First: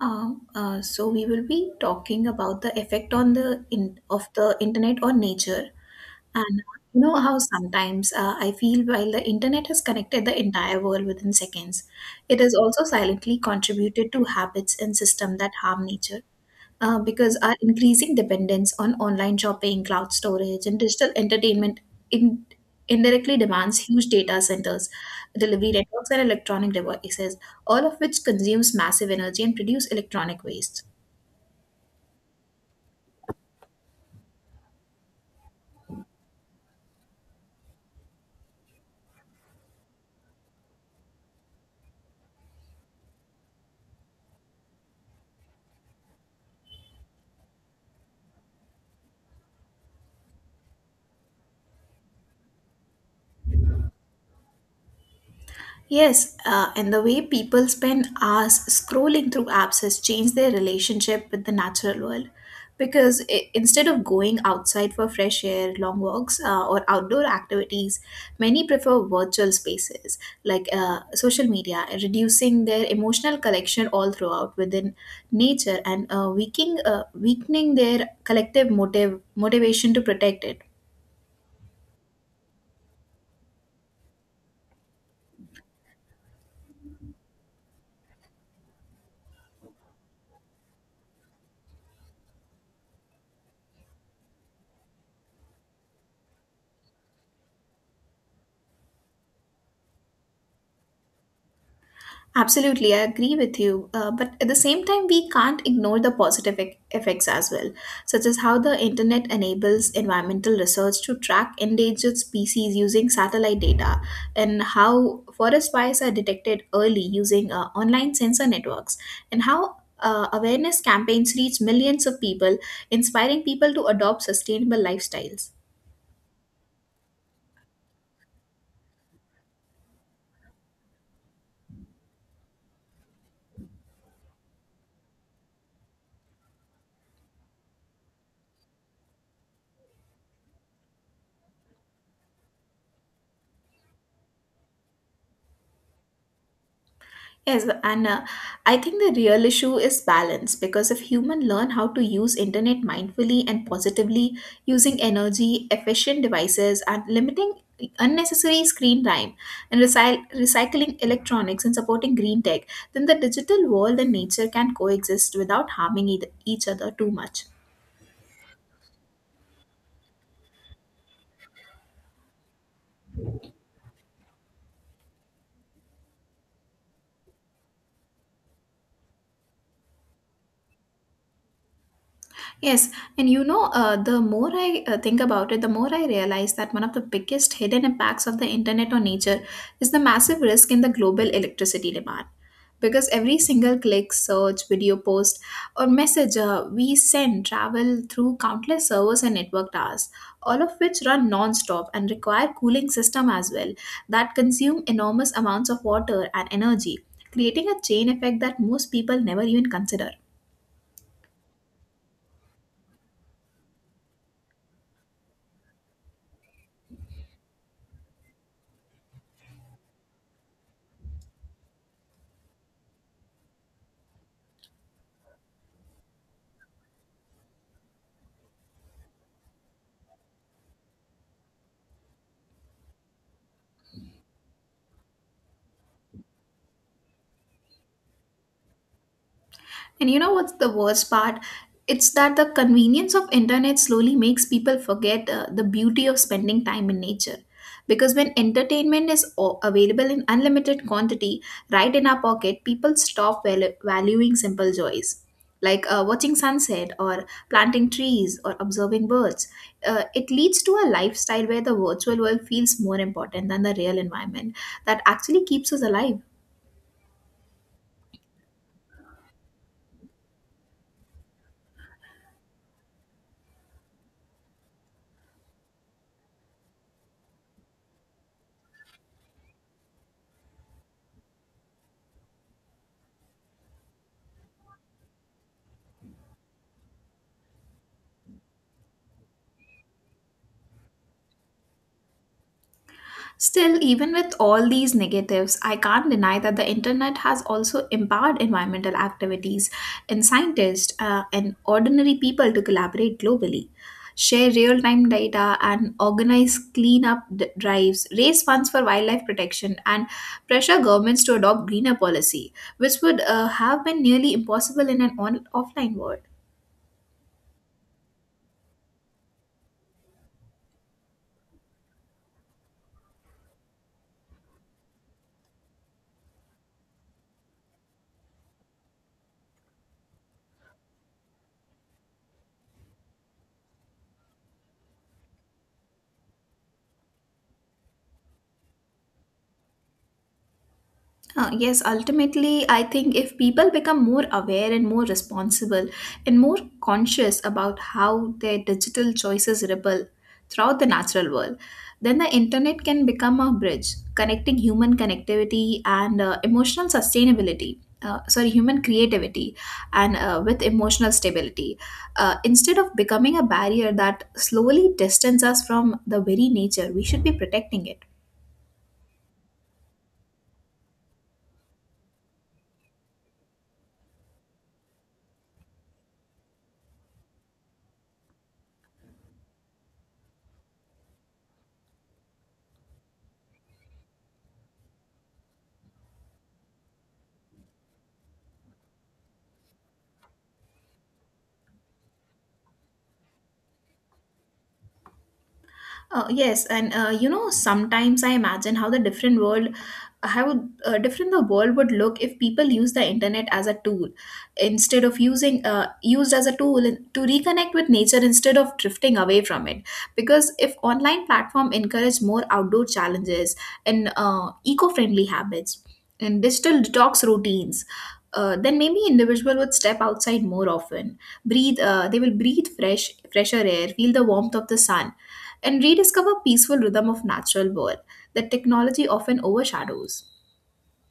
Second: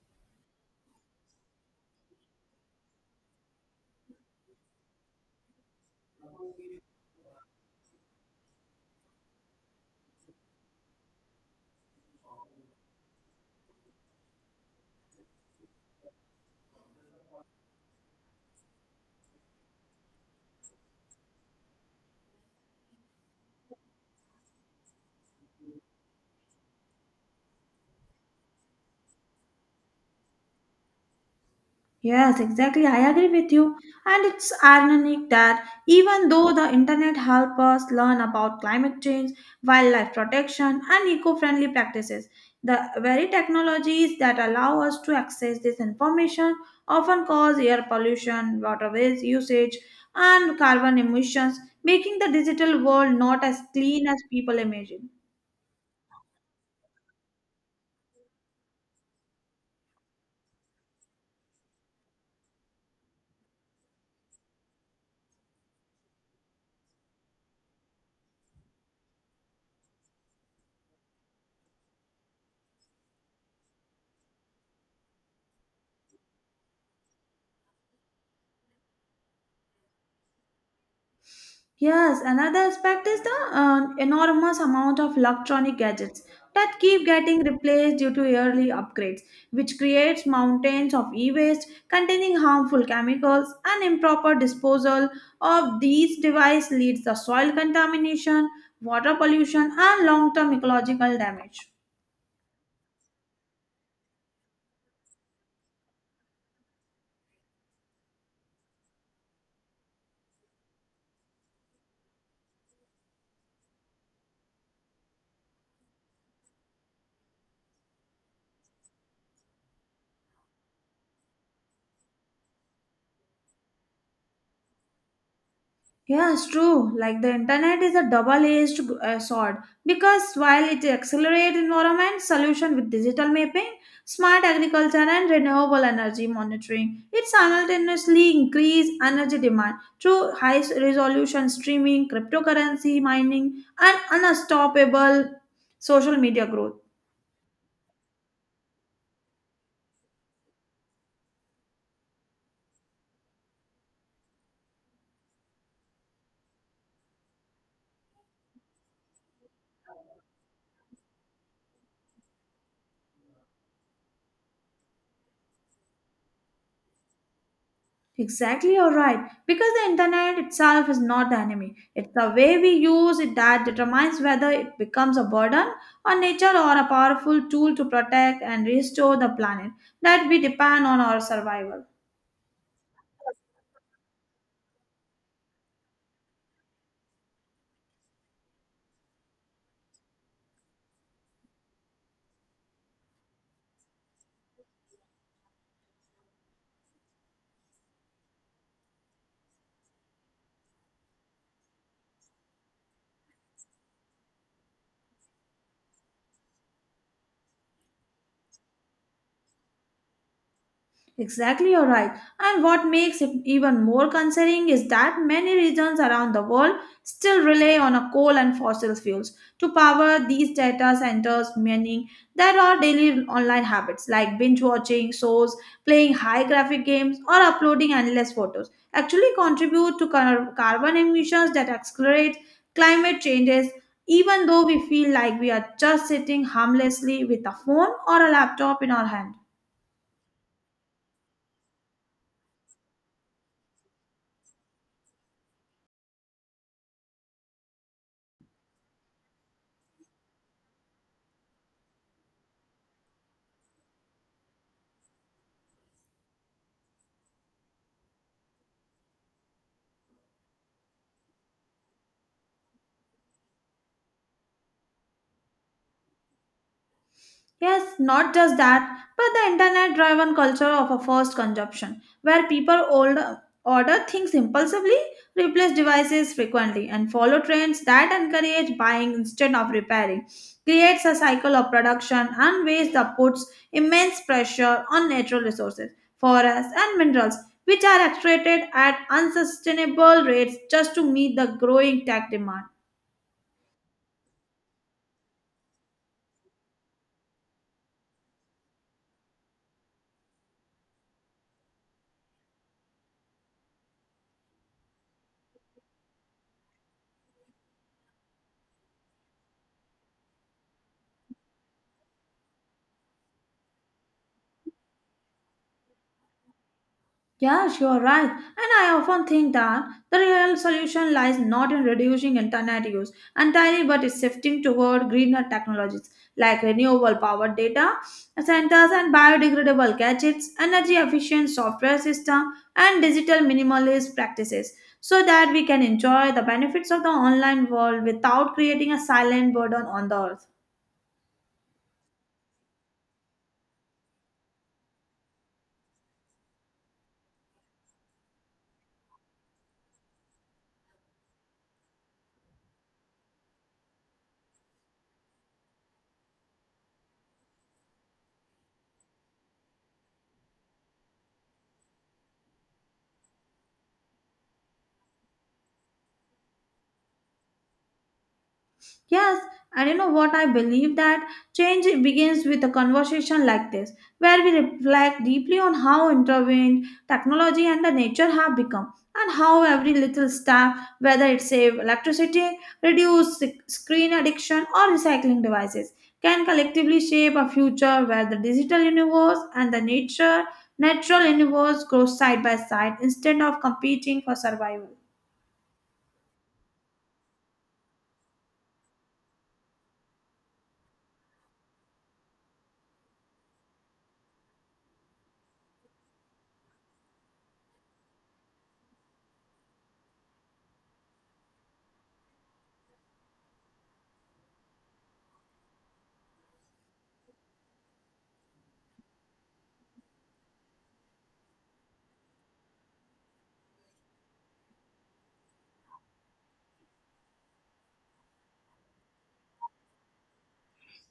So we will be talking about the effect on the of the internet on nature, and you know how sometimes I feel while the internet has connected the entire world within seconds, it has also silently contributed to habits and system that harm nature because our increasing dependence on online shopping, cloud storage, and digital entertainment in, indirectly demands huge data centers, delivery networks, and electronic devices, all of which consumes massive energy and produce electronic waste. Yes, exactly. I agree with you. And it's ironic that even though the internet helps us learn about climate change, wildlife protection, and eco friendly practices, the very technologies that allow us to access this information often cause air pollution, water waste usage, and carbon emissions, making the digital world not as clean as people imagine. Yes, and the way people spend hours scrolling through apps has changed their relationship with the natural world. Because I instead of going outside for fresh air, long walks, or outdoor activities, many prefer virtual spaces like social media, reducing their emotional connection all throughout within nature and weakening their collective motive motivation to protect it. Yes, another aspect is the enormous amount of electronic gadgets that keep getting replaced due to yearly upgrades, which creates mountains of e-waste containing harmful chemicals and improper disposal of these devices leads to soil contamination, water pollution, and long-term ecological damage. Absolutely, I agree with you. But at the same time, we can't ignore the positive effects as well, such as how the internet enables environmental research to track endangered species using satellite data, and how forest fires are detected early using online sensor networks, and how awareness campaigns reach millions of people, inspiring people to adopt sustainable lifestyles. Yeah, it's true. Like the internet is a double-edged sword because while it accelerates environment solution with digital mapping, smart agriculture, and renewable energy monitoring, it simultaneously increase energy demand through high-resolution streaming, cryptocurrency mining, and unstoppable social media growth. Yes, and I think the real issue is balance because if humans learn how to use internet mindfully and positively, using energy efficient devices and limiting unnecessary screen time and recycling electronics and supporting green tech, then the digital world and nature can coexist without harming each other too much. Exactly, you're right. Because the internet itself is not the enemy. It's the way we use it that determines whether it becomes a burden on nature or a powerful tool to protect and restore the planet that we depend on our survival. Yes, and you know, the more I think about it, the more I realize that one of the biggest hidden impacts of the internet on nature is the massive risk in the global electricity demand. Because every single click, search, video post, or message we send travel through countless servers and network towers, all of which run non-stop and require cooling system as well that consume enormous amounts of water and energy, creating a chain effect that most people never even consider. Exactly, you're right. And what makes it even more concerning is that many regions around the world still rely on a coal and fossil fuels to power these data centers, meaning that our daily online habits like binge watching shows, playing high graphic games, or uploading endless photos actually contribute to carbon emissions that accelerate climate changes, even though we feel like we are just sitting harmlessly with a phone or a laptop in our hand. And you know what's the worst part? It's that the convenience of internet slowly makes people forget the beauty of spending time in nature. Because when entertainment is available in unlimited quantity, right in our pocket, people stop valuing simple joys. Like watching sunset or planting trees or observing birds. It leads to a lifestyle where the virtual world feels more important than the real environment that actually keeps us alive. Yes, not just that, but the internet driven culture of a fast consumption, where people order things impulsively, replace devices frequently, and follow trends that encourage buying instead of repairing, creates a cycle of production and waste that puts immense pressure on natural resources, forests, and minerals, which are extracted at unsustainable rates just to meet the growing tech demand. Still, even with all these negatives, I can't deny that the internet has also empowered environmental activities and scientists and ordinary people to collaborate globally, share real time data, and organize cleanup drives, raise funds for wildlife protection, and pressure governments to adopt greener policy, which would have been nearly impossible in an offline world. Yes, you are right. And I often think that the real solution lies not in reducing internet use entirely but is shifting toward greener technologies like renewable power data centers and biodegradable gadgets, energy efficient software system and digital minimalist practices so that we can enjoy the benefits of the online world without creating a silent burden on the earth. Yes, ultimately, I think if people become more aware and more responsible and more conscious about how their digital choices ripple throughout the natural world, then the internet can become a bridge connecting human connectivity and emotional sustainability. Sorry, human creativity and with emotional stability, instead of becoming a barrier that slowly distances us from the very nature we should be protecting it. Yes, and you know what? I believe that change begins with a conversation like this, where we reflect deeply on how intervened technology and the nature have become, and how every little step, whether it save electricity, reduce screen addiction, or recycling devices, can collectively shape a future where the digital universe and the nature natural universe grow side by side instead of competing for survival. Yes, and you know, sometimes I imagine how different the world would look if people use the internet as a tool instead of using used as a tool to reconnect with nature instead of drifting away from it. Because if online platform encourage more outdoor challenges and eco-friendly habits and digital detox routines. Then maybe individual would step outside more often, breathe they will breathe fresher air, feel the warmth of the sun, and rediscover peaceful rhythm of natural world that technology often overshadows.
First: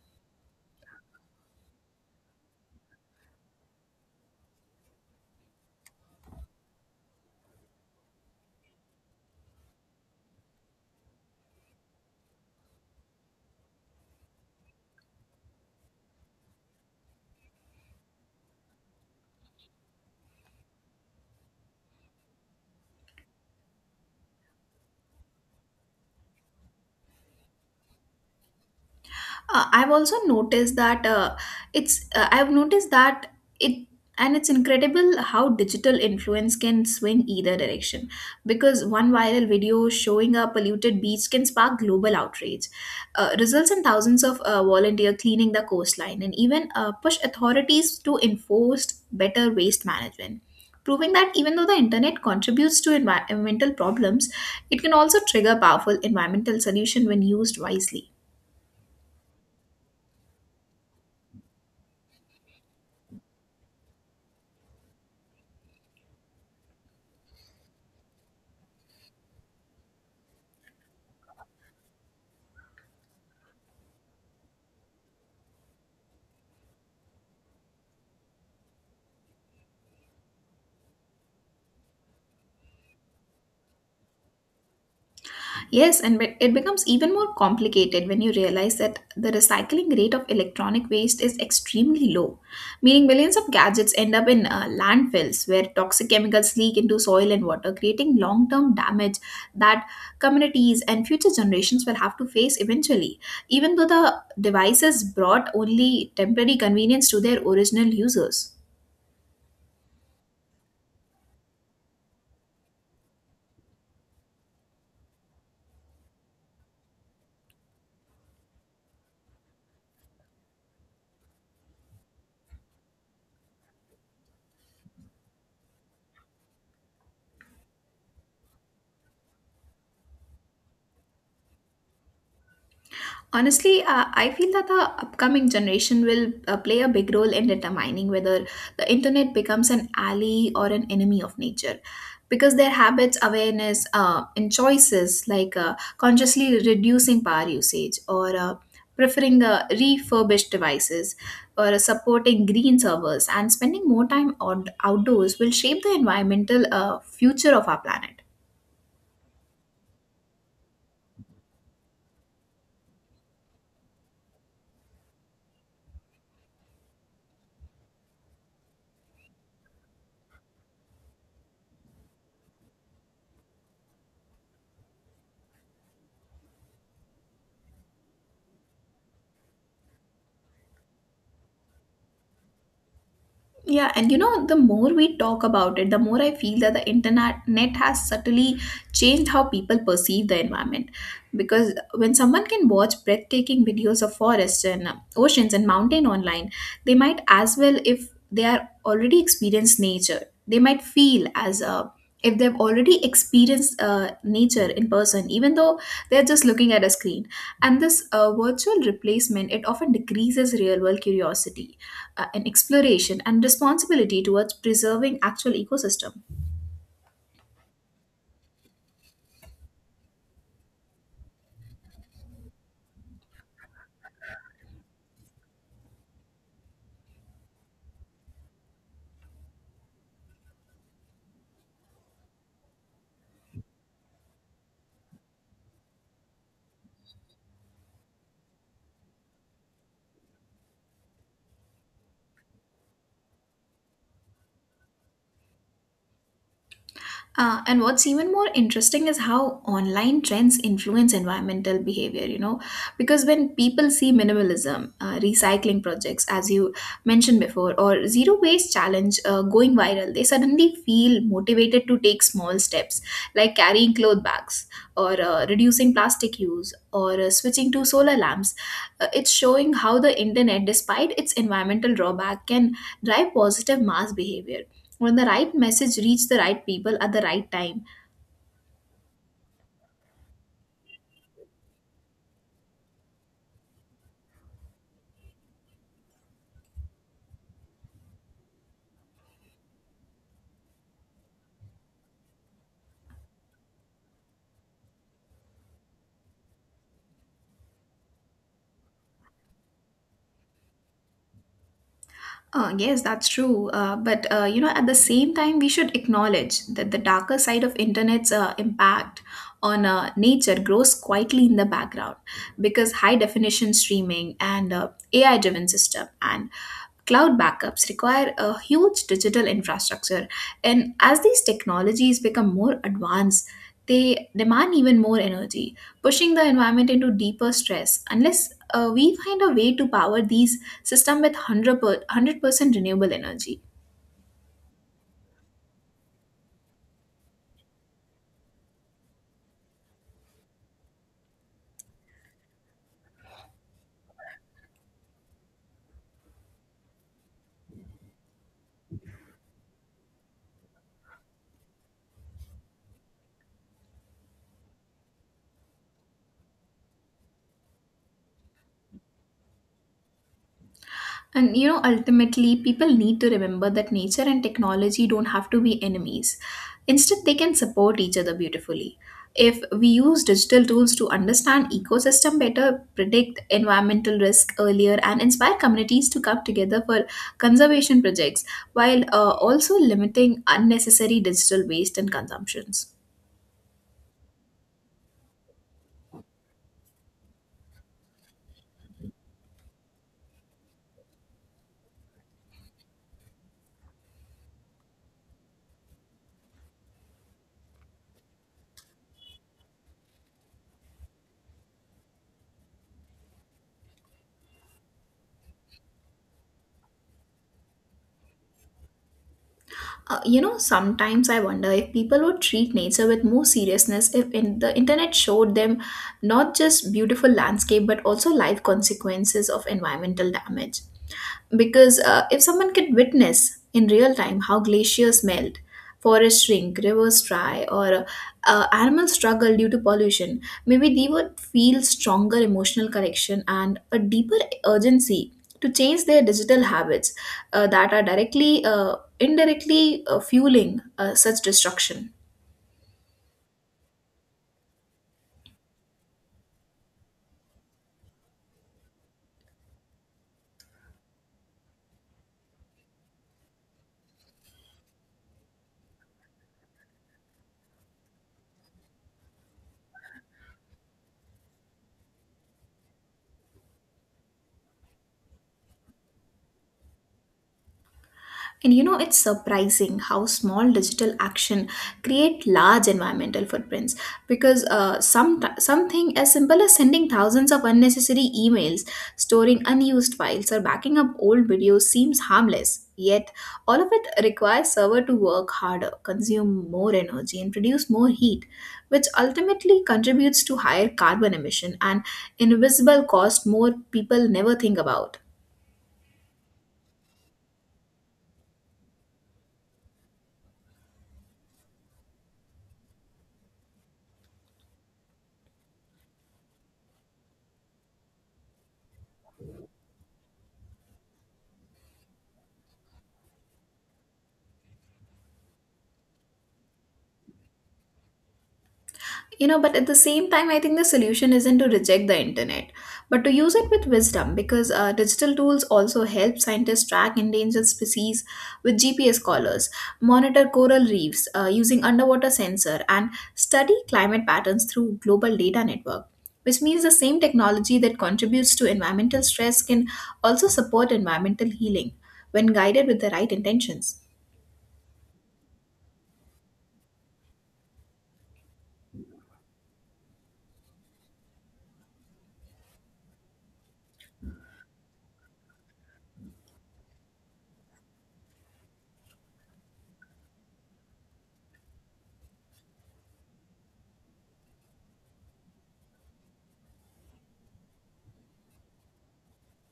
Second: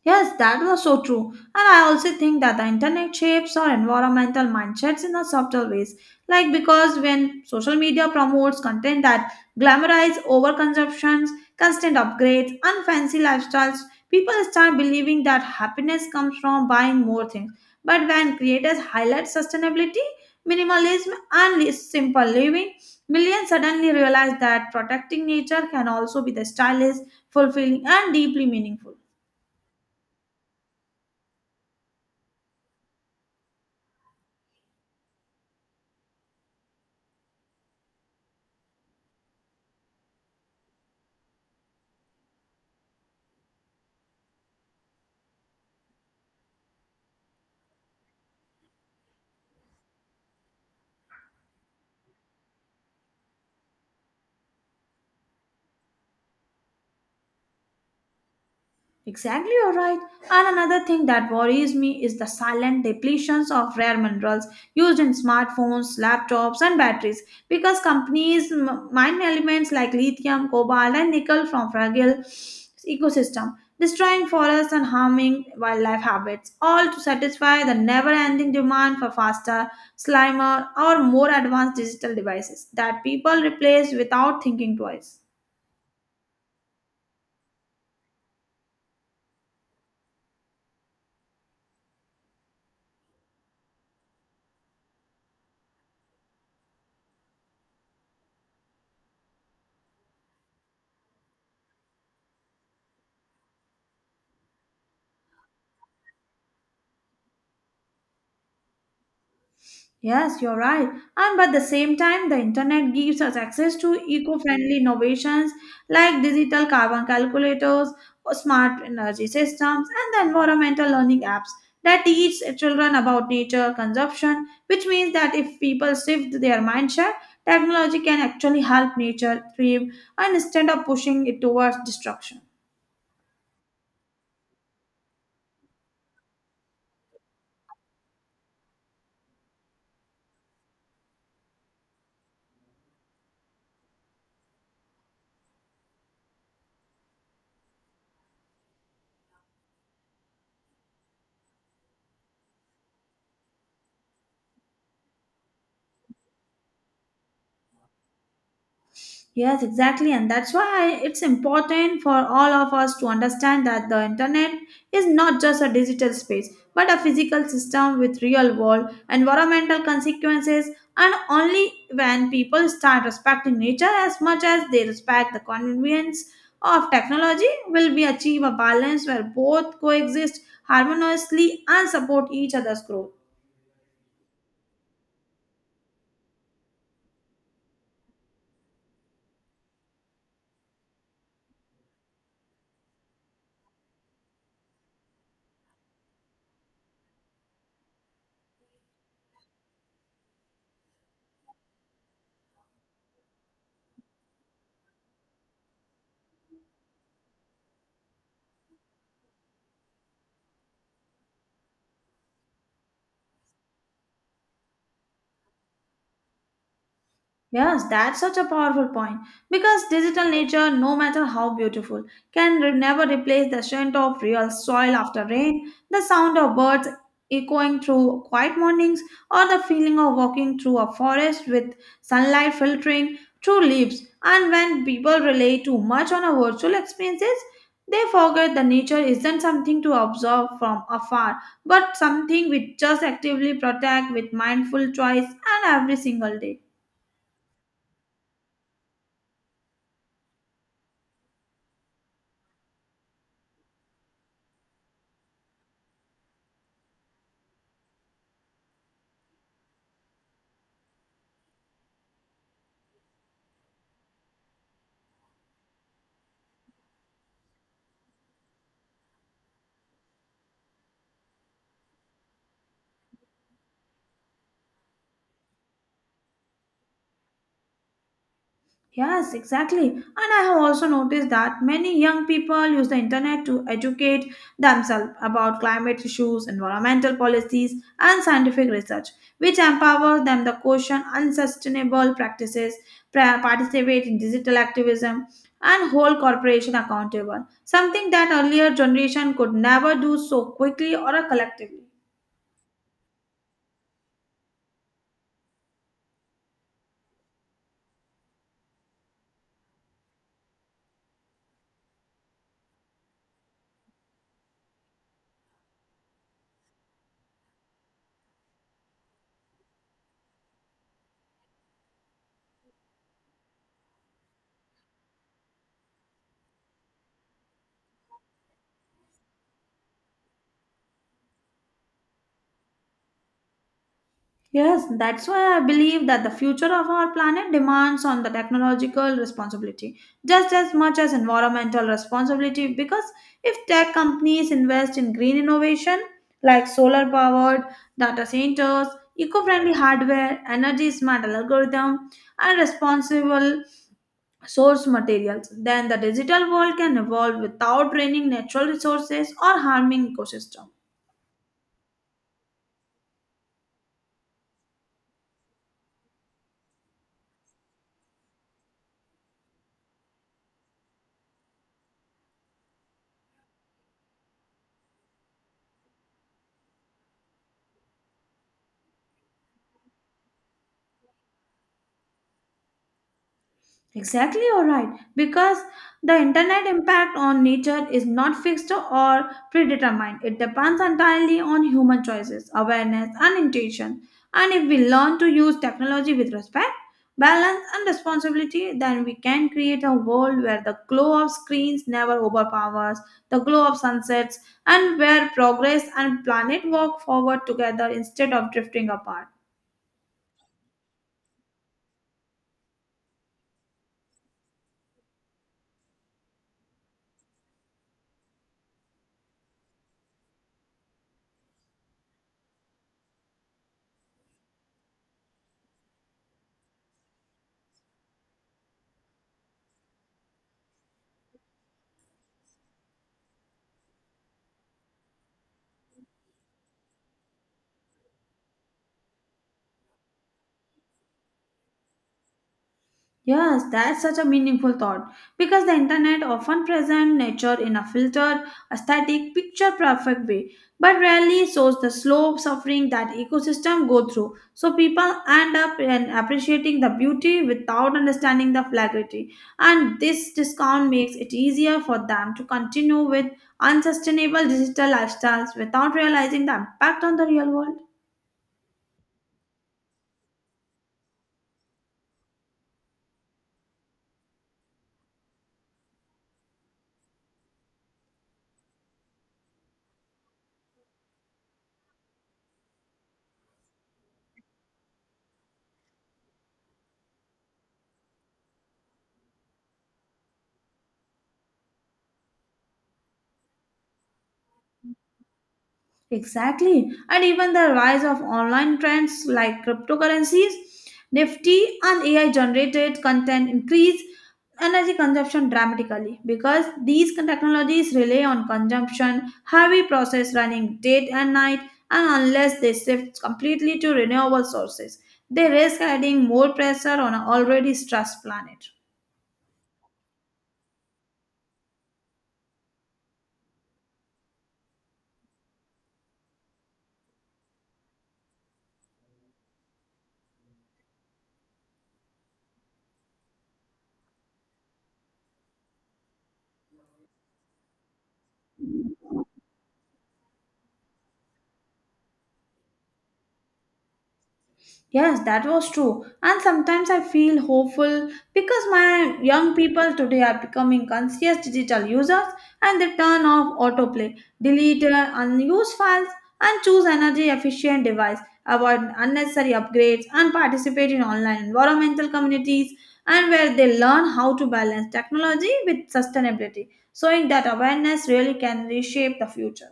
Yes, that was so true. And I also think that the internet shapes our environmental mindsets in a subtle ways. Like because when social media promotes content that glamorize overconsumptions, constant upgrades, and fancy lifestyles, people start believing that happiness comes from buying more things. But when creators highlight sustainability, minimalism, and simple living, millions suddenly realize that protecting nature can also be the stylish, fulfilling, and deeply meaningful. I've also noticed that it's I've noticed that it and it's incredible how digital influence can swing either direction because one viral video showing a polluted beach can spark global outrage, results in thousands of volunteer cleaning the coastline and even push authorities to enforce better waste management, proving that even though the internet contributes to environmental problems, it can also trigger powerful environmental solution when used wisely. Exactly, you're right. And another thing that worries me is the silent depletions of rare minerals used in smartphones, laptops, and batteries because companies mine elements like lithium, cobalt, and nickel from fragile ecosystem, destroying forests and harming wildlife habits, all to satisfy the never-ending demand for faster, slimmer, or more advanced digital devices that people replace without thinking twice. Yes, and it becomes even more complicated when you realize that the recycling rate of electronic waste is extremely low, meaning millions of gadgets end up in landfills where toxic chemicals leak into soil and water, creating long term damage that communities and future generations will have to face eventually. Even though the devices brought only temporary convenience to their original users. Yes, you're right. And but at the same time, the internet gives us access to eco-friendly innovations like digital carbon calculators, or smart energy systems, and the environmental learning apps that teach children about nature consumption, which means that if people shift their mindset, technology can actually help nature thrive and instead of pushing it towards destruction. Honestly, I feel that the upcoming generation will play a big role in determining whether the internet becomes an ally or an enemy of nature. Because their habits, awareness, and choices like consciously reducing power usage or preferring the refurbished devices or supporting green servers and spending more time on outdoors will shape the environmental future of our planet. Yes, exactly. And that's why it's important for all of us to understand that the internet is not just a digital space, but a physical system with real world environmental consequences. And only when people start respecting nature as much as they respect the convenience of technology, will we achieve a balance where both coexist harmoniously and support each other's growth. Yeah, and you know, the more we talk about it, the more I feel that the internet net has subtly changed how people perceive the environment. Because when someone can watch breathtaking videos of forests and oceans and mountain online, they might as well, if they are already experienced nature, they might feel as if they've already experienced nature in person, even though they're just looking at a screen. And this virtual replacement, it often decreases real world curiosity, an exploration and responsibility towards preserving actual ecosystem. Yes, that's such a powerful point. Because digital nature, no matter how beautiful, can never replace the scent of real soil after rain, the sound of birds echoing through quiet mornings, or the feeling of walking through a forest with sunlight filtering through leaves. And when people rely too much on our virtual experiences, they forget that nature isn't something to observe from afar, but something we just actively protect with mindful choice and every single day. And what's even more interesting is how online trends influence environmental behavior, you know, because when people see minimalism, recycling projects, as you mentioned before, or zero waste challenge going viral, they suddenly feel motivated to take small steps like carrying cloth bags or reducing plastic use or switching to solar lamps. It's showing how the internet, despite its environmental drawback, can drive positive mass behavior when the right message reach the right people at the right time. Yes, exactly. And I have also noticed that many young people use the internet to educate themselves about climate issues, environmental policies, and scientific research, which empowers them to question unsustainable practices, participate in digital activism, and hold corporation accountable, something that earlier generation could never do so quickly or collectively. Yes, that's true, but you know, at the same time we should acknowledge that the darker side of internet's impact on nature grows quietly in the background because high definition streaming and AI driven system and Cloud backups require a huge digital infrastructure, and as these technologies become more advanced, they demand even more energy, pushing the environment into deeper stress. Unless we find a way to power these systems with 100% renewable energy. Yes, that's why I believe that the future of our planet demands on the technological responsibility just as much as environmental responsibility because if tech companies invest in green innovation like solar powered data centers, eco-friendly hardware, energy smart algorithm and responsible source materials, then the digital world can evolve without draining natural resources or harming ecosystem. And you know, ultimately, people need to remember that nature and technology don't have to be enemies. Instead, they can support each other beautifully. If we use digital tools to understand ecosystem better, predict environmental risk earlier, and inspire communities to come together for conservation projects, while also limiting unnecessary digital waste and consumptions. Exactly, all right. Because the internet impact on nature is not fixed or predetermined. It depends entirely on human choices, awareness, and intention. And if we learn to use technology with respect, balance, and responsibility, then we can create a world where the glow of screens never overpowers the glow of sunsets, and where progress and planet walk forward together instead of drifting apart. You know, sometimes I wonder if people would treat nature with more seriousness if in the internet showed them not just beautiful landscape but also life consequences of environmental damage, because if someone could witness in real time how glaciers melt, forests shrink, rivers dry, or animals struggle due to pollution, maybe they would feel stronger emotional connection and a deeper urgency to change their digital habits that are directly indirectly fueling such destruction. Yes, that's such a meaningful thought because the internet often presents nature in a filtered, aesthetic, picture perfect way, but rarely shows the slow suffering that ecosystem go through. So people end up in appreciating the beauty without understanding the flagrity, and this discount makes it easier for them to continue with unsustainable digital lifestyles without realizing the impact on the real world. And you know, it's surprising how small digital action create large environmental footprints because something as simple as sending thousands of unnecessary emails, storing unused files, or backing up old videos seems harmless. Yet, all of it requires server to work harder, consume more energy, and produce more heat, which ultimately contributes to higher carbon emission and invisible cost more people never think about. Exactly. And even the rise of online trends like cryptocurrencies, Nifty, and AI generated content increase energy consumption dramatically because these technologies rely on consumption, heavy process running day and night, and unless they shift completely to renewable sources, they risk adding more pressure on an already stressed planet. You know, but at the same time, I think the solution isn't to reject the internet, but to use it with wisdom because digital tools also help scientists track endangered species with GPS collars, monitor coral reefs using underwater sensor, and study climate patterns through global data network. Which means the same technology that contributes to environmental stress can also support environmental healing when guided with the right intentions. Yes, that was true. And sometimes I feel hopeful because my young people today are becoming conscious digital users and they turn off autoplay, delete unused files, and choose energy efficient device, avoid unnecessary upgrades, and participate in online environmental communities and where they learn how to balance technology with sustainability. So, in that awareness really can reshape the future.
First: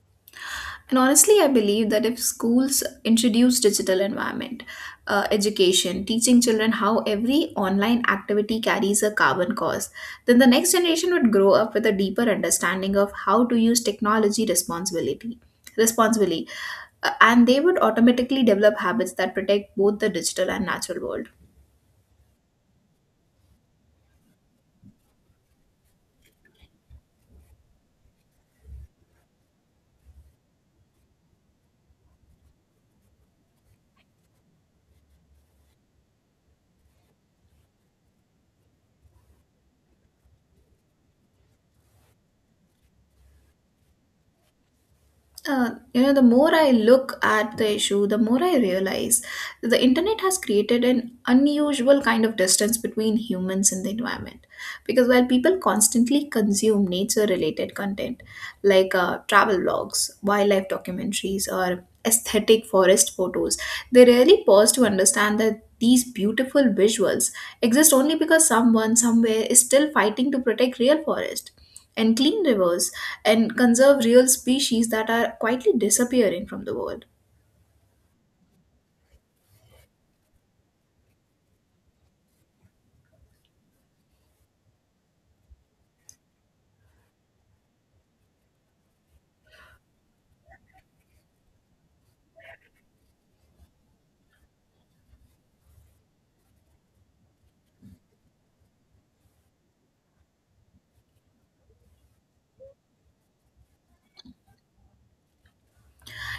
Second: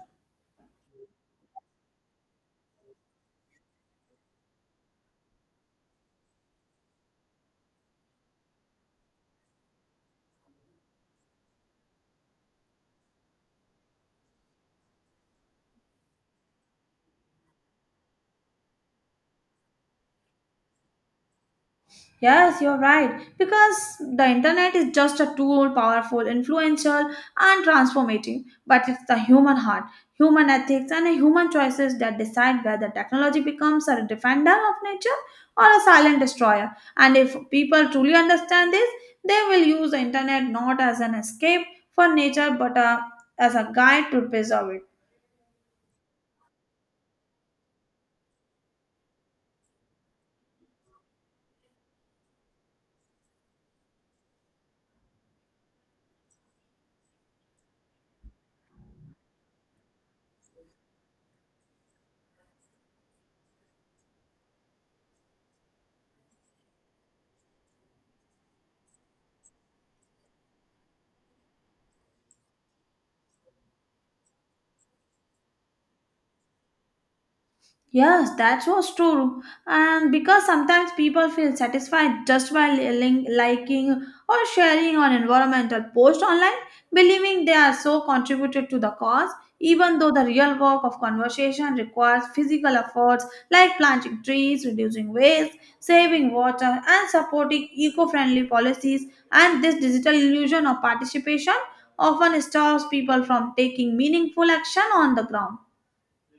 And honestly, I believe that if schools introduce digital environment education, teaching children how every online activity carries a carbon cost, then the next generation would grow up with a deeper understanding of how to use technology responsibly, and they would automatically develop habits that protect both the digital and natural world. Yes, you're right. Because the internet is just a tool, powerful, influential, and transformative. But it's the human heart, human ethics, and human choices that decide whether technology becomes a defender of nature or a silent destroyer. And if people truly understand this, they will use the internet not as an escape for nature but as a guide to preserve it. The more I look at the issue, the more I realize that the internet has created an unusual kind of distance between humans and the environment, because while people constantly consume nature related content like travel blogs, wildlife documentaries, or aesthetic forest photos, they rarely pause to understand that these beautiful visuals exist only because someone somewhere is still fighting to protect real forest and clean rivers and conserve real species that are quietly disappearing from the world. Yes, that was true. And because sometimes people feel satisfied just by liking or sharing on environmental post online, believing they are so contributed to the cause, even though the real work of conversation requires physical efforts like planting trees, reducing waste, saving water, and supporting eco-friendly policies. And this digital illusion of participation often stops people from taking meaningful action on the ground.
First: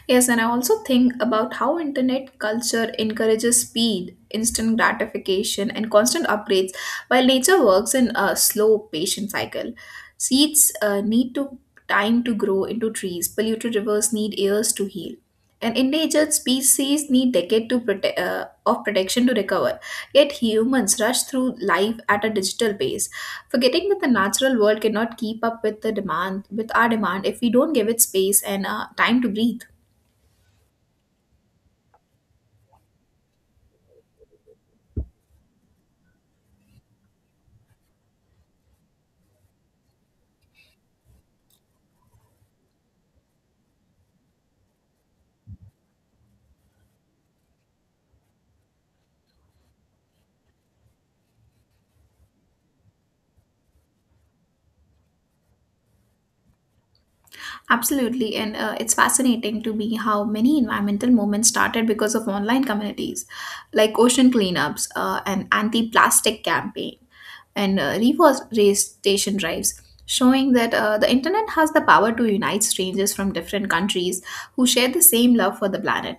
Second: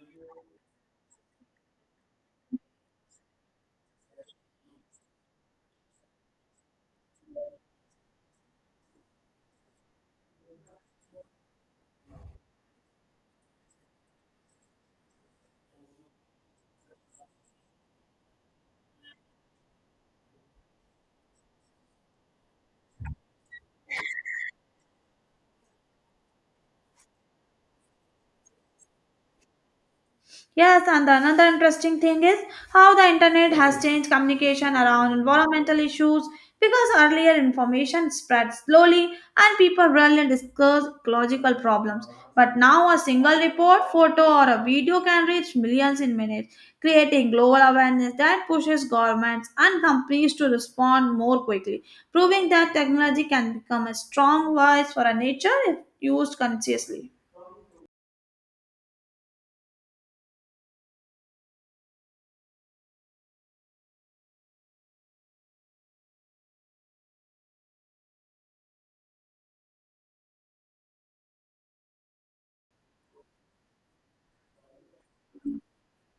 Yes, and I also think about how internet culture encourages speed, instant gratification, and constant upgrades, while nature works in a slow, patient cycle. Seeds need to time to grow into trees. Polluted rivers need years to heal, and endangered species need decades to of protection to recover. Yet humans rush through life at a digital pace, forgetting that the natural world cannot keep up with the demand with our demand if we don't give it space and time to breathe. Yes, and another interesting thing is how the internet has changed communication around environmental issues because earlier information spread slowly and people rarely discuss ecological problems. But now a single report, photo, or a video can reach millions in minutes, creating global awareness that pushes governments and companies to respond more quickly, proving that technology can become a strong voice for our nature if used consciously. Absolutely, and it's fascinating to me how many environmental movements started because of online communities, like ocean cleanups, an anti-plastic campaign, and reforestation drives, showing that the internet has the power to unite strangers from different countries who share the same love for the planet,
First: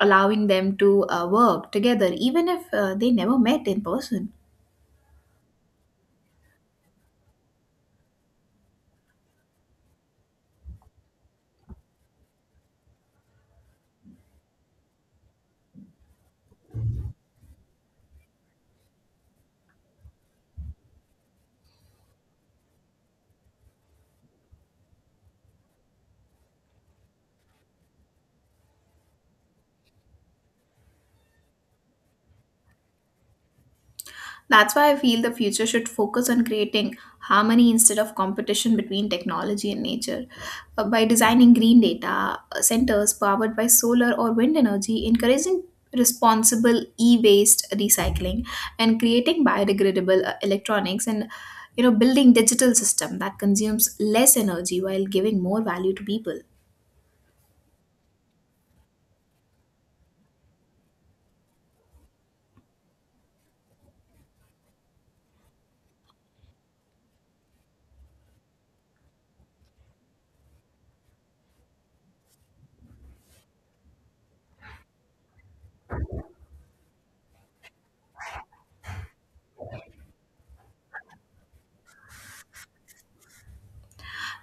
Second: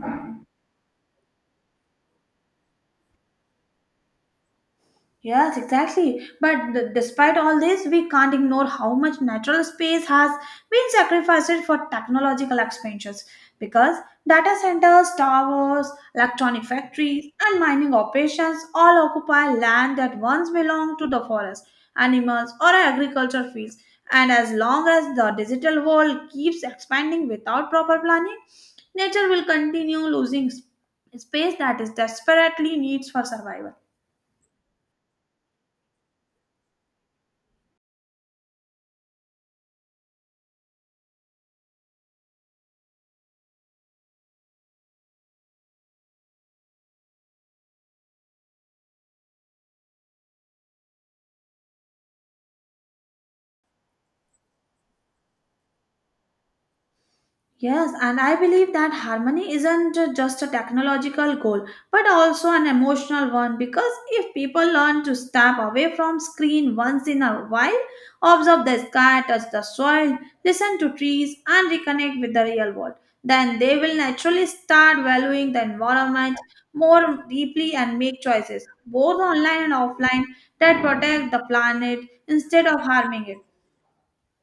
allowing them to work together even if they never met in person. Yes, exactly. But despite all this, we can't ignore how much natural space has been sacrificed for technological expansions because data centers, towers, electronic factories, and mining operations all occupy land that once belonged to the forest, animals, or agriculture fields. And as long as the digital world keeps expanding without proper planning, nature will continue losing space that is desperately needs for survival. That's why I feel the future should focus on creating harmony instead of competition between technology and nature. By designing green data centers powered by solar or wind energy, encouraging responsible e-waste recycling, and creating biodegradable electronics, and you know, building digital system that consumes less energy while giving more value to people. Yes, and I believe that harmony isn't just a technological goal, but also an emotional one because if people learn to step away from screen once in a while, observe the sky, touch the soil, listen to trees, and reconnect with the real world, then they will naturally start valuing the environment more deeply and make choices, both online and offline, that protect the planet instead of harming it.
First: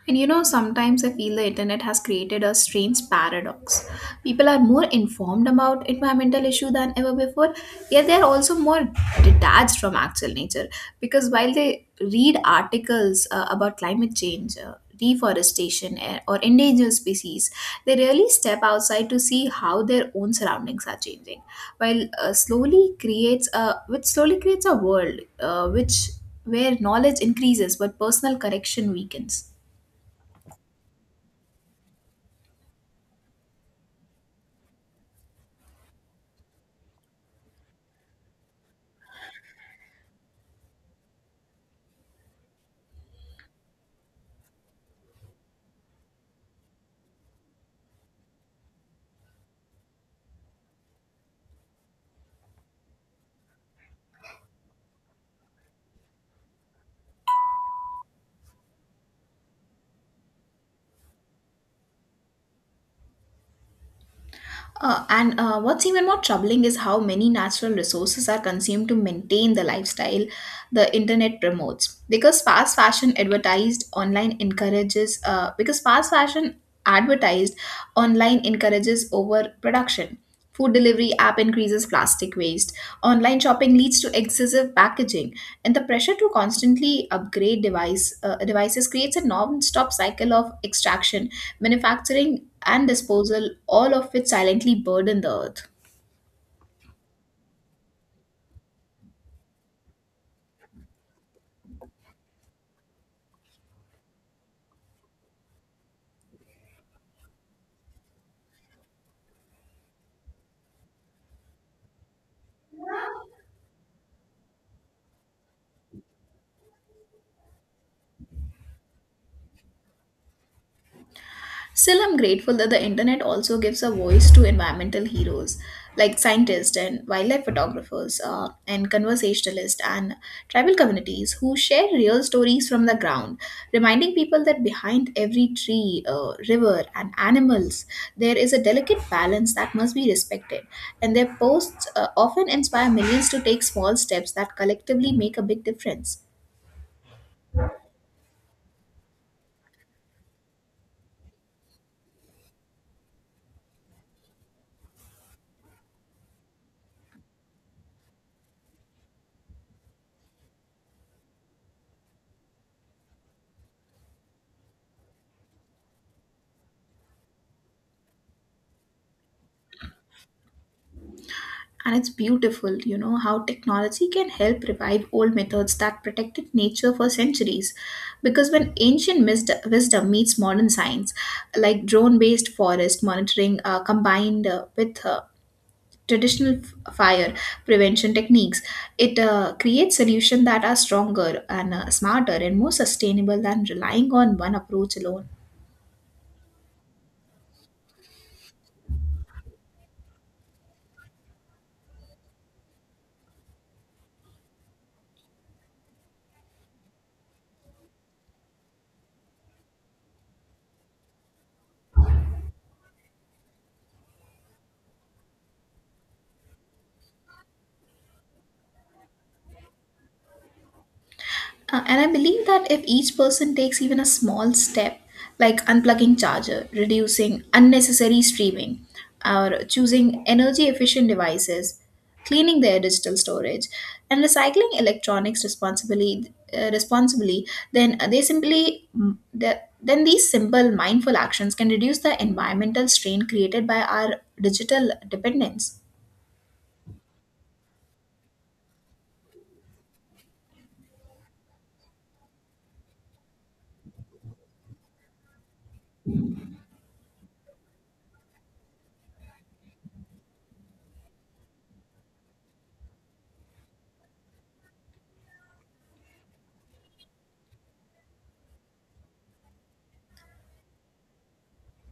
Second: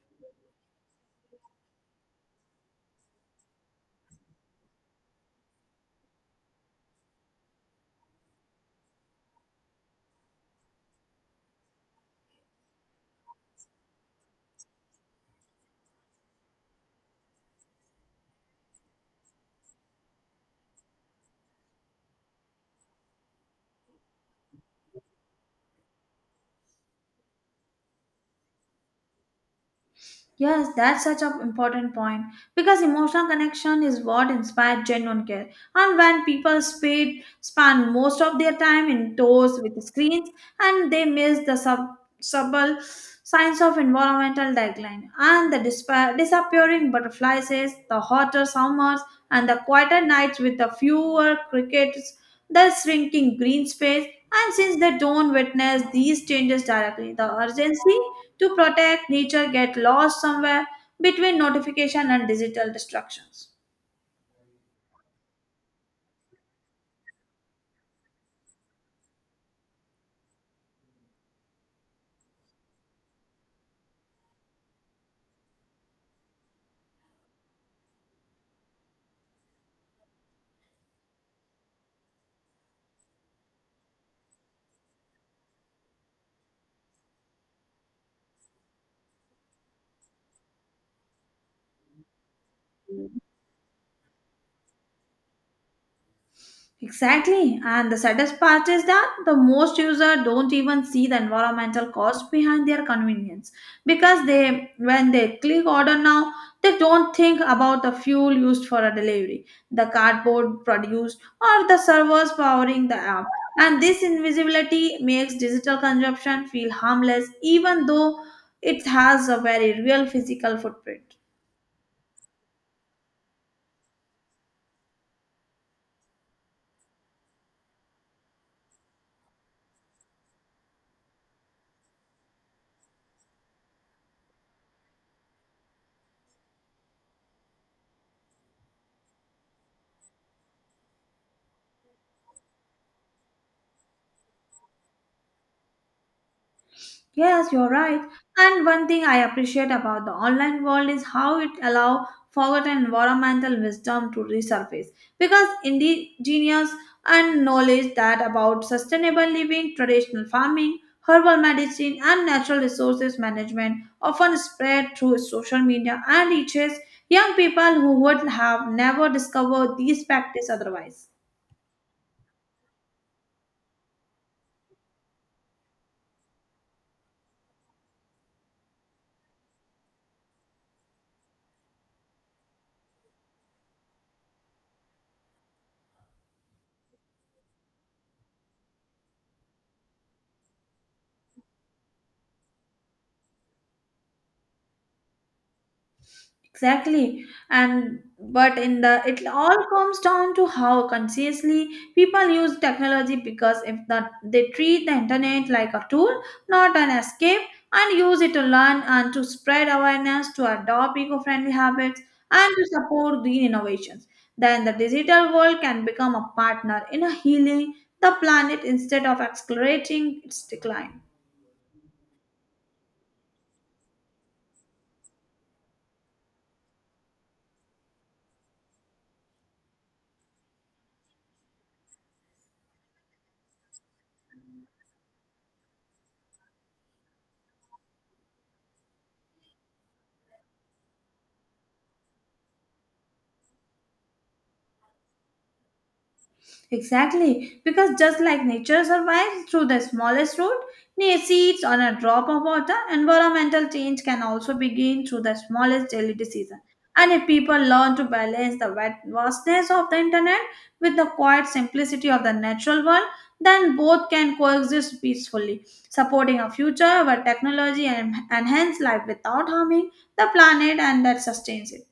And you know, sometimes I feel the internet has created a strange paradox. People are more informed about environmental issue than ever before, yet they are also more detached from actual nature. Because while they read articles about climate change, deforestation, or endangered species, they rarely step outside to see how their own surroundings are changing. While slowly creates a which slowly creates a world which where knowledge increases but personal correction weakens. Yes, that's such an important point because emotional connection is what inspired genuine care. And when people spend most of their time indoors with screens, and they miss the subtle signs of environmental decline and the disappearing butterflies, the hotter summers, and the quieter nights with the fewer crickets, the shrinking green space. And since they don't witness these changes directly, the urgency to protect nature get lost somewhere between notification and digital distractions. And What's even more troubling is how many natural resources are consumed to maintain the lifestyle the internet promotes. Because fast fashion advertised online encourages overproduction. Food delivery app increases plastic waste. Online shopping leads to excessive packaging, and the pressure to constantly upgrade devices creates a non-stop cycle of extraction, manufacturing, and disposal, all of which silently burden the earth. Exactly. And the saddest part is that the most users don't even see the environmental cost behind their convenience because they when they click order now, they don't think about the fuel used for a delivery, the cardboard produced, or the servers powering the app. And this invisibility makes digital consumption feel harmless even though it has a very real physical footprint. Still, I'm grateful that the internet also gives a voice to environmental heroes like scientists and wildlife photographers and conversationalists and tribal communities who share real stories from the ground, reminding people that behind every tree, river, and animals, there is a delicate balance that must be respected. And their posts often inspire millions to take small steps that collectively make a big difference. Yes, you're right. And one thing I appreciate about the online world is how it allows forgotten environmental wisdom to resurface. Because indigenous and knowledge that about sustainable living, traditional farming, herbal medicine, and natural resources management often spread through social media and reaches young people who would have never discovered these practices otherwise. And it's beautiful, you know, how technology can help revive old methods that protected nature for centuries. Because when ancient wisdom meets modern science, like drone based forest monitoring combined with traditional fire prevention techniques, it creates solutions that are stronger and smarter and more sustainable than relying on one approach alone. Exactly. And but in the it all comes down to how consciously people use technology because if the, they treat the internet like a tool, not an escape, and use it to learn and to spread awareness, to adopt eco-friendly habits, and to support green innovations, then the digital world can become a partner in a healing the planet instead of accelerating its decline. And I believe that if each person takes even a small step, like unplugging charger, reducing unnecessary streaming, or choosing energy efficient devices, cleaning their digital storage, and recycling electronics responsibly, responsibly, then they simply mm, the, then these simple mindful actions can reduce the environmental strain created by our digital dependence. Exactly, because just like nature survives through the smallest root, near seeds on a drop of water, environmental change can also begin through the smallest daily decision. And if people learn to balance the vastness of the internet with the quiet simplicity of the natural world, then both can coexist peacefully, supporting a future where technology enhance life without harming the planet and that sustains it.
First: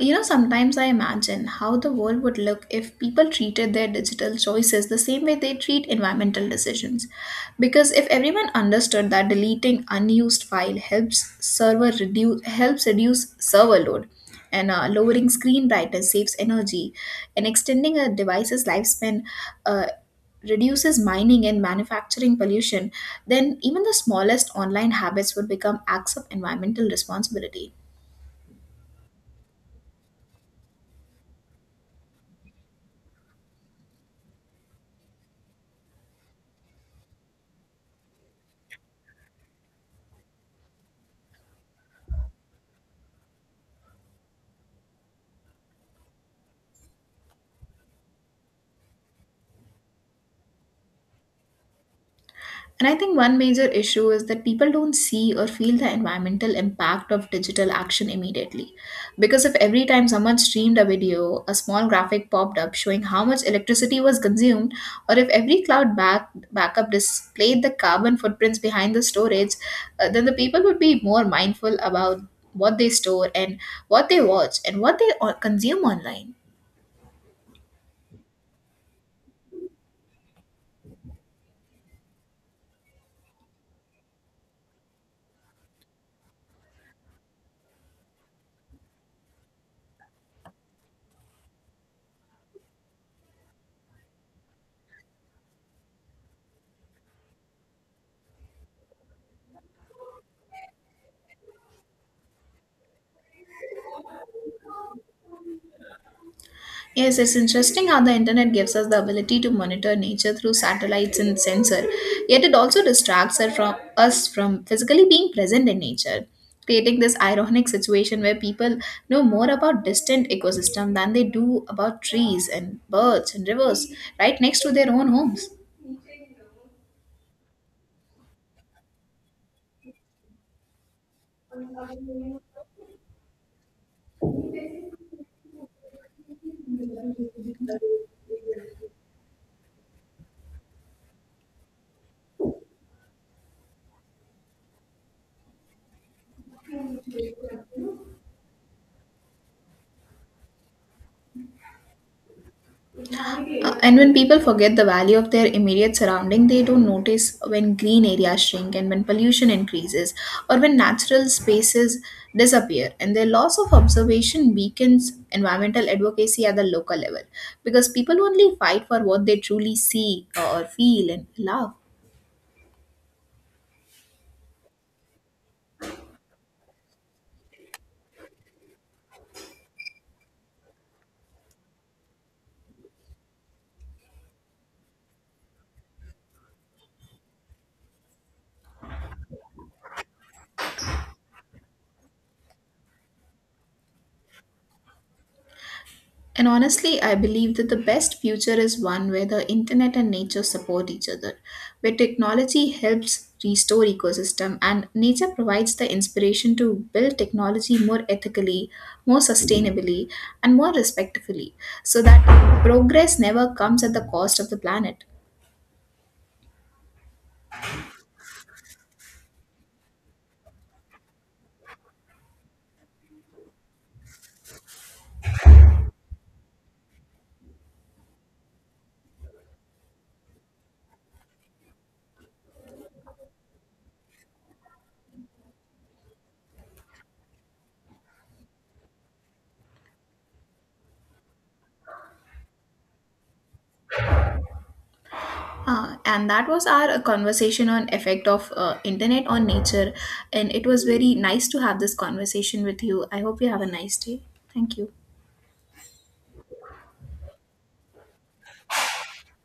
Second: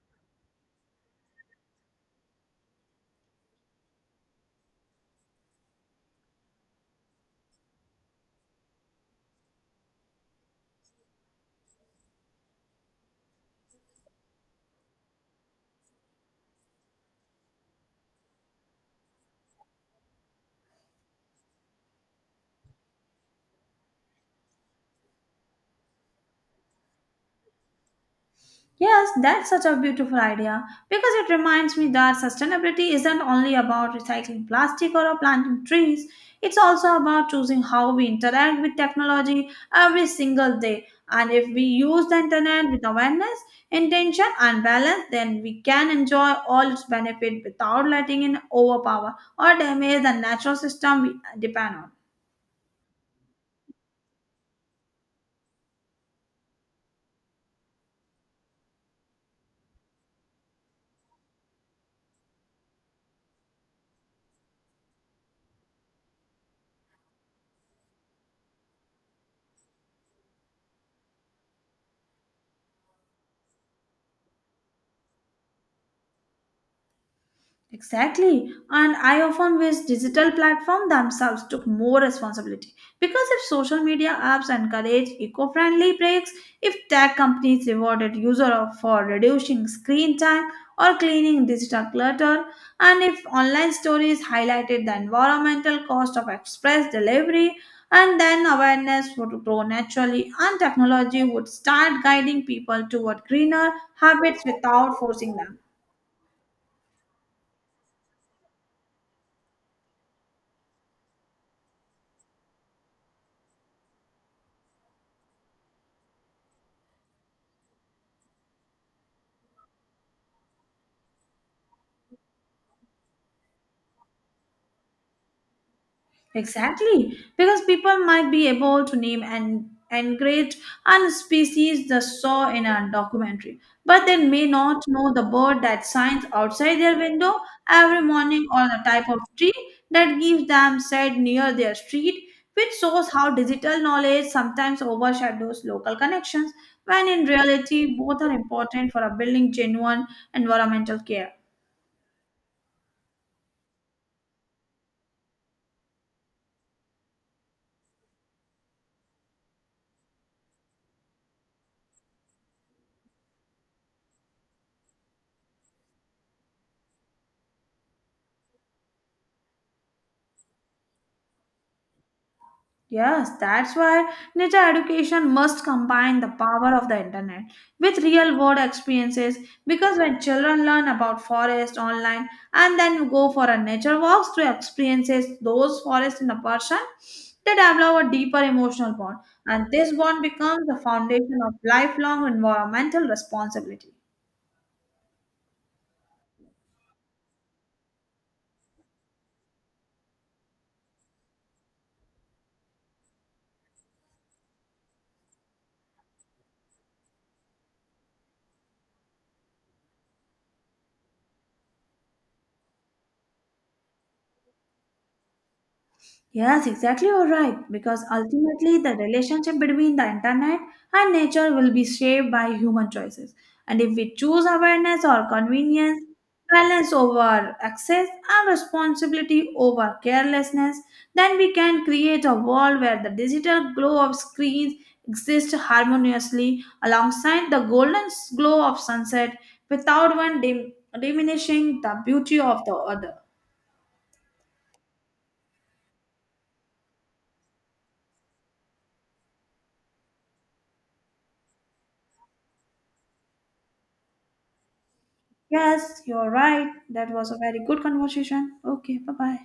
You know, sometimes I imagine how the world would look if people treated their digital choices the same way they treat environmental decisions. Because if everyone understood that deleting unused file helps reduce server load, and lowering screen brightness saves energy, and extending a device's lifespan uh, reduces mining and manufacturing pollution, then even the smallest online habits would become acts of environmental responsibility. Yes, that's such a beautiful idea because it reminds me that sustainability isn't only about recycling plastic or planting trees, it's also about choosing how we interact with technology every single day. And if we use the internet with awareness, intention, and balance, then we can enjoy all its benefit without letting it overpower or damage the natural system we depend on. And I think one major issue is that people don't see or feel the environmental impact of digital action immediately. Because if every time someone streamed a video, a small graphic popped up showing how much electricity was consumed, or if every backup displayed the carbon footprints behind the storage, then the people would be more mindful about what they store and what they watch and what they consume online. Exactly. And I often wish digital platforms themselves took more responsibility. Because if social media apps encourage eco friendly breaks, if tech companies rewarded users for reducing screen time or cleaning digital clutter, and if online stories highlighted the environmental cost of express delivery, and then awareness would grow naturally and technology would start guiding people toward greener habits without forcing them. Yes, it's interesting how the internet gives us the ability to monitor nature through satellites and sensor, yet it also distracts us from physically being present in nature, creating this ironic situation where people know more about distant ecosystem than they do about trees and birds and rivers right next to their own homes. Exactly, because people might be able to name and engrave and species they saw in a documentary, but they may not know the bird that shines outside their window every morning or the type of tree that gives them shade near their street, which shows how digital knowledge sometimes overshadows local connections, when in reality both are important for a building genuine environmental care. And when people forget the value of their immediate surrounding, they don't notice when green areas shrink and when pollution increases or when natural spaces disappear. And their loss of observation weakens environmental advocacy at the local level because people only fight for what they truly see or feel and love. Yes, that's why nature education must combine the power of the internet with real world experiences because when children learn about forest online and then go for a nature walks to experiences those forests in a person, they develop a deeper emotional bond and this bond becomes the foundation of lifelong environmental responsibility. And honestly, I believe that the best future is one where the internet and nature support each other, where technology helps restore ecosystem and nature provides the inspiration to build technology more ethically, more sustainably, and more respectfully, so that progress never comes at the cost of the planet. Yes, exactly, you're right. Because ultimately, the relationship between the internet and nature will be shaped by human choices. And if we choose awareness or convenience, balance over access, and responsibility over carelessness, then we can create a world where the digital glow of screens exists harmoniously alongside the golden glow of sunset without one diminishing the beauty of the other. Ah, and that was our conversation on effect of internet on nature, and it was very nice to have this conversation with you. I hope you have a nice day. Thank you. Yes, you're right. That was a very good conversation. Okay, bye bye.